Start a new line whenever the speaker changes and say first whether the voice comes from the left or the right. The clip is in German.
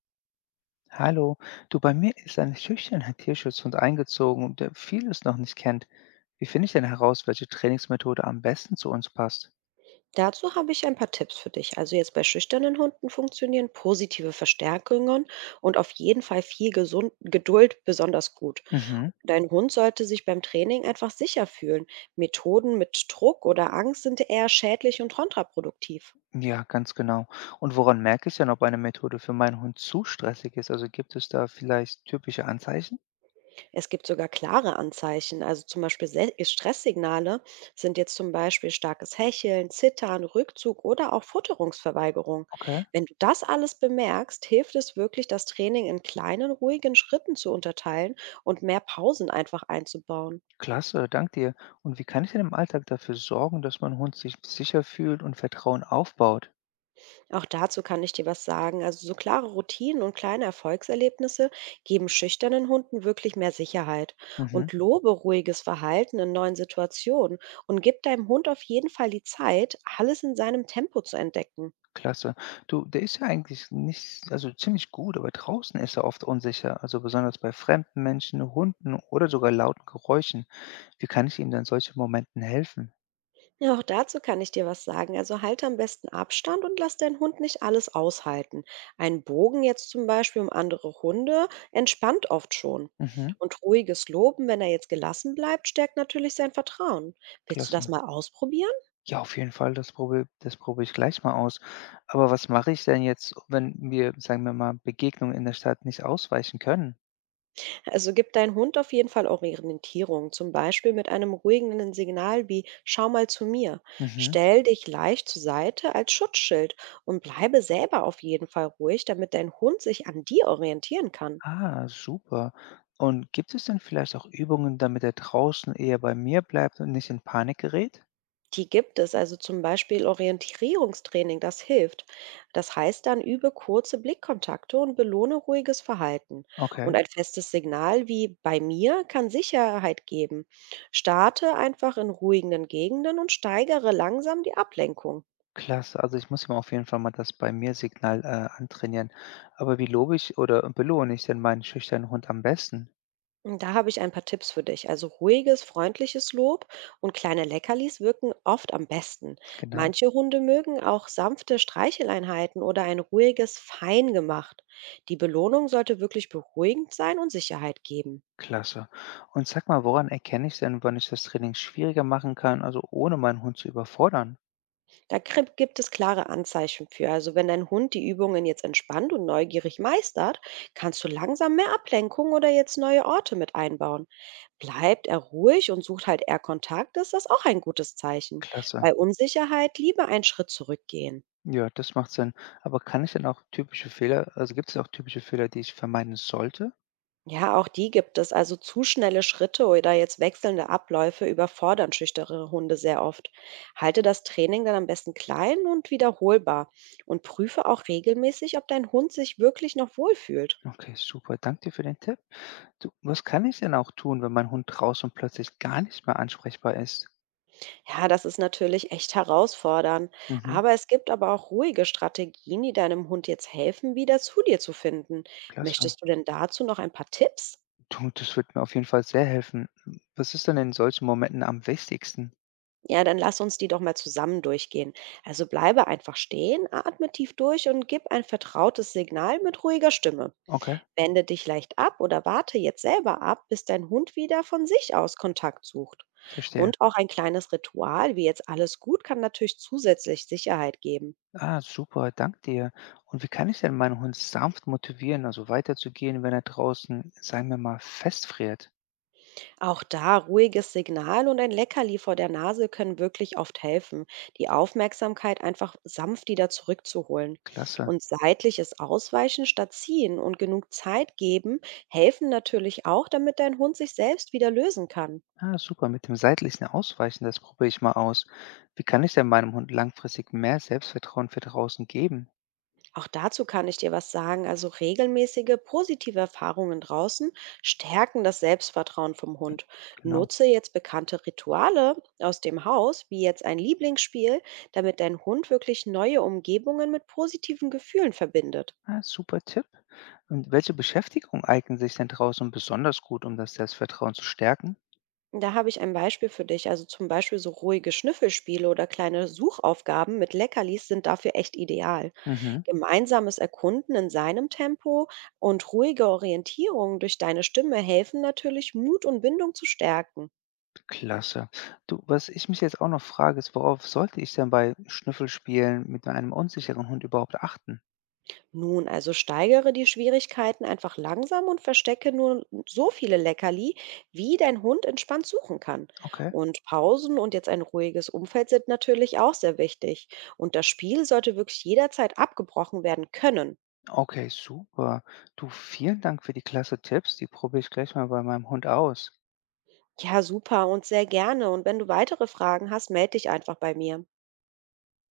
left: Hallo, du, bei mir ist ein schüchterner Tierschutzhund eingezogen, der vieles noch nicht kennt. Wie finde ich denn heraus, welche Trainingsmethode am besten zu uns passt?
right: Dazu habe ich ein paar Tipps für dich. Also jetzt bei schüchternen Hunden funktionieren positive Verstärkungen und auf jeden Fall viel gesund, Geduld besonders gut.
left: Mhm.
right: Dein Hund sollte sich beim Training einfach sicher fühlen. Methoden mit Druck oder Angst sind eher schädlich und kontraproduktiv.
left: Ja, ganz genau. Und woran merke ich denn, ob eine Methode für meinen Hund zu stressig ist? Also gibt es da vielleicht typische Anzeichen?
right: Es gibt sogar klare Anzeichen, also zum Beispiel Stresssignale sind jetzt zum Beispiel starkes Hecheln, Zittern, Rückzug oder auch Futterungsverweigerung.
left: Okay,
right: Wenn du das alles bemerkst, hilft es wirklich, das Training in kleinen, ruhigen Schritten zu unterteilen und mehr Pausen einfach einzubauen.
left: klasse, dank dir. Und wie kann ich denn im Alltag dafür sorgen, dass mein Hund sich sicher fühlt und Vertrauen aufbaut?
right: Auch dazu kann ich dir was sagen. Also so klare Routinen und kleine Erfolgserlebnisse geben schüchternen Hunden wirklich mehr Sicherheit
left: Mhm.
right: und lobe ruhiges Verhalten in neuen Situationen und gib deinem Hund auf jeden Fall die Zeit, alles in seinem Tempo zu entdecken.
left: Klasse. Du, der ist ja eigentlich nicht also ziemlich gut, aber draußen ist er oft unsicher, also besonders bei fremden Menschen, Hunden oder sogar lauten Geräuschen. Wie kann ich ihm dann solchen Momenten helfen?
right: Ja, auch dazu kann ich dir was sagen. Also halte am besten Abstand und lass deinen Hund nicht alles aushalten. Ein Bogen jetzt zum Beispiel um andere Hunde entspannt oft schon.
left: Mhm,
right: Und ruhiges Loben, wenn er jetzt gelassen bleibt, stärkt natürlich sein Vertrauen. Willst du das
left: klasse.
right: mal ausprobieren?
left: Ja, auf jeden Fall, das probiere ich gleich mal aus. Aber was mache ich denn jetzt, wenn wir, sagen wir mal, Begegnungen in der Stadt nicht ausweichen können?
right: Also gib dein Hund auf jeden Fall Orientierung, zum Beispiel mit einem ruhigenden Signal wie Schau mal zu mir.
left: Mhm.
right: Stell dich leicht zur Seite als Schutzschild und bleibe selber auf jeden Fall ruhig, damit dein Hund sich an dir orientieren kann.
left: Ah, super. Und gibt es denn vielleicht auch Übungen, damit er draußen eher bei mir bleibt und nicht in Panik gerät?
right: Die gibt es, also zum Beispiel Orientierungstraining, das hilft. Das heißt dann, übe kurze Blickkontakte und belohne ruhiges Verhalten.
left: Okay.
right: Und ein festes Signal wie bei mir kann Sicherheit geben. Starte einfach in ruhigen Gegenden und steigere langsam die Ablenkung.
left: Klasse, also ich muss mir auf jeden Fall mal das bei mir Signal, antrainieren. Aber wie lobe ich oder belohne ich denn meinen schüchternen Hund am besten?
right: Und da habe ich ein paar Tipps für dich. Also ruhiges, freundliches Lob und kleine Leckerlis wirken oft am besten.
left: Genau,
right: Manche Hunde mögen auch sanfte Streicheleinheiten oder ein ruhiges Fein gemacht. Die Belohnung sollte wirklich beruhigend sein und Sicherheit geben.
left: klasse. Und sag mal, woran erkenne ich denn, wann ich das Training schwieriger machen kann, also ohne meinen Hund zu überfordern?
right: Da gibt es klare Anzeichen für. Also wenn dein Hund die Übungen jetzt entspannt und neugierig meistert, kannst du langsam mehr Ablenkung oder jetzt neue Orte mit einbauen. Bleibt er ruhig und sucht halt eher Kontakt, ist das auch ein gutes Zeichen.
left: Klasse.
right: Bei Unsicherheit lieber einen Schritt zurückgehen.
left: Ja, das macht Sinn. Aber kann ich denn auch typische Fehler, also gibt es auch typische Fehler, die ich vermeiden sollte?
right: Ja, auch die gibt es. Also zu schnelle Schritte oder jetzt wechselnde Abläufe überfordern schüchtere Hunde sehr oft. Halte das Training dann am besten klein und wiederholbar und prüfe auch regelmäßig, ob dein Hund sich wirklich noch wohlfühlt.
left: Okay, super. Danke dir für den Tipp. Du, was kann ich denn auch tun, wenn mein Hund draußen plötzlich gar nicht mehr ansprechbar ist?
right: Ja, das ist natürlich echt herausfordernd.
left: Mhm,
right: Aber es gibt aber auch ruhige Strategien, die deinem Hund jetzt helfen, wieder zu dir zu finden.
left: klasse.
right: Möchtest du denn dazu noch ein paar Tipps?
left: Du, das wird mir auf jeden Fall sehr helfen. Hm, was ist denn in solchen Momenten am wichtigsten?
right: Ja, dann lass uns die doch mal zusammen durchgehen. Also bleibe einfach stehen, atme tief durch und gib ein vertrautes Signal mit ruhiger Stimme.
left: Okay,
right: Wende dich leicht ab oder warte jetzt selber ab, bis dein Hund wieder von sich aus Kontakt sucht.
left: verstehe.
right: Und auch ein kleines Ritual, wie jetzt alles gut, kann natürlich zusätzlich Sicherheit geben.
left: Ah, super, danke dir. Und wie kann ich denn meinen Hund sanft motivieren, also weiterzugehen, wenn er draußen, sagen wir mal, festfriert?
right: Auch da ruhiges Signal und ein Leckerli vor der Nase können wirklich oft helfen, die Aufmerksamkeit einfach sanft wieder zurückzuholen.
left: Klasse.
right: Und seitliches Ausweichen statt ziehen und genug Zeit geben helfen natürlich auch, damit dein Hund sich selbst wieder lösen kann.
left: Ah, super, mit dem seitlichen Ausweichen, das probiere ich mal aus. Wie kann ich denn meinem Hund langfristig mehr Selbstvertrauen für draußen geben?
right: Auch dazu kann ich dir was sagen. Also regelmäßige positive Erfahrungen draußen stärken das Selbstvertrauen vom Hund.
left: Genau.
right: Nutze jetzt bekannte Rituale aus dem Haus, wie jetzt ein Lieblingsspiel, damit dein Hund wirklich neue Umgebungen mit positiven Gefühlen verbindet.
left: Ah, super Tipp. Und welche Beschäftigung eignen sich denn draußen besonders gut, um das Selbstvertrauen zu stärken?
right: Da habe ich ein Beispiel für dich. Also zum Beispiel so ruhige Schnüffelspiele oder kleine Suchaufgaben mit Leckerlis sind dafür echt ideal.
left: Mhm.
right: Gemeinsames Erkunden in seinem Tempo und ruhige Orientierung durch deine Stimme helfen natürlich, Mut und Bindung zu stärken.
left: Klasse. Du, was ich mich jetzt auch noch frage, ist, worauf sollte ich denn bei Schnüffelspielen mit einem unsicheren Hund überhaupt achten?
right: Nun, also steigere die Schwierigkeiten einfach langsam und verstecke nur so viele Leckerli, wie dein Hund entspannt suchen kann.
left: Okay.
right: Und Pausen und jetzt ein ruhiges Umfeld sind natürlich auch sehr wichtig. Und das Spiel sollte wirklich jederzeit abgebrochen werden können.
left: Okay, super. Du, vielen Dank für die klasse Tipps. Die probiere ich gleich mal bei meinem Hund aus.
right: Ja, super und sehr gerne. Und wenn du weitere Fragen hast, melde dich einfach bei mir.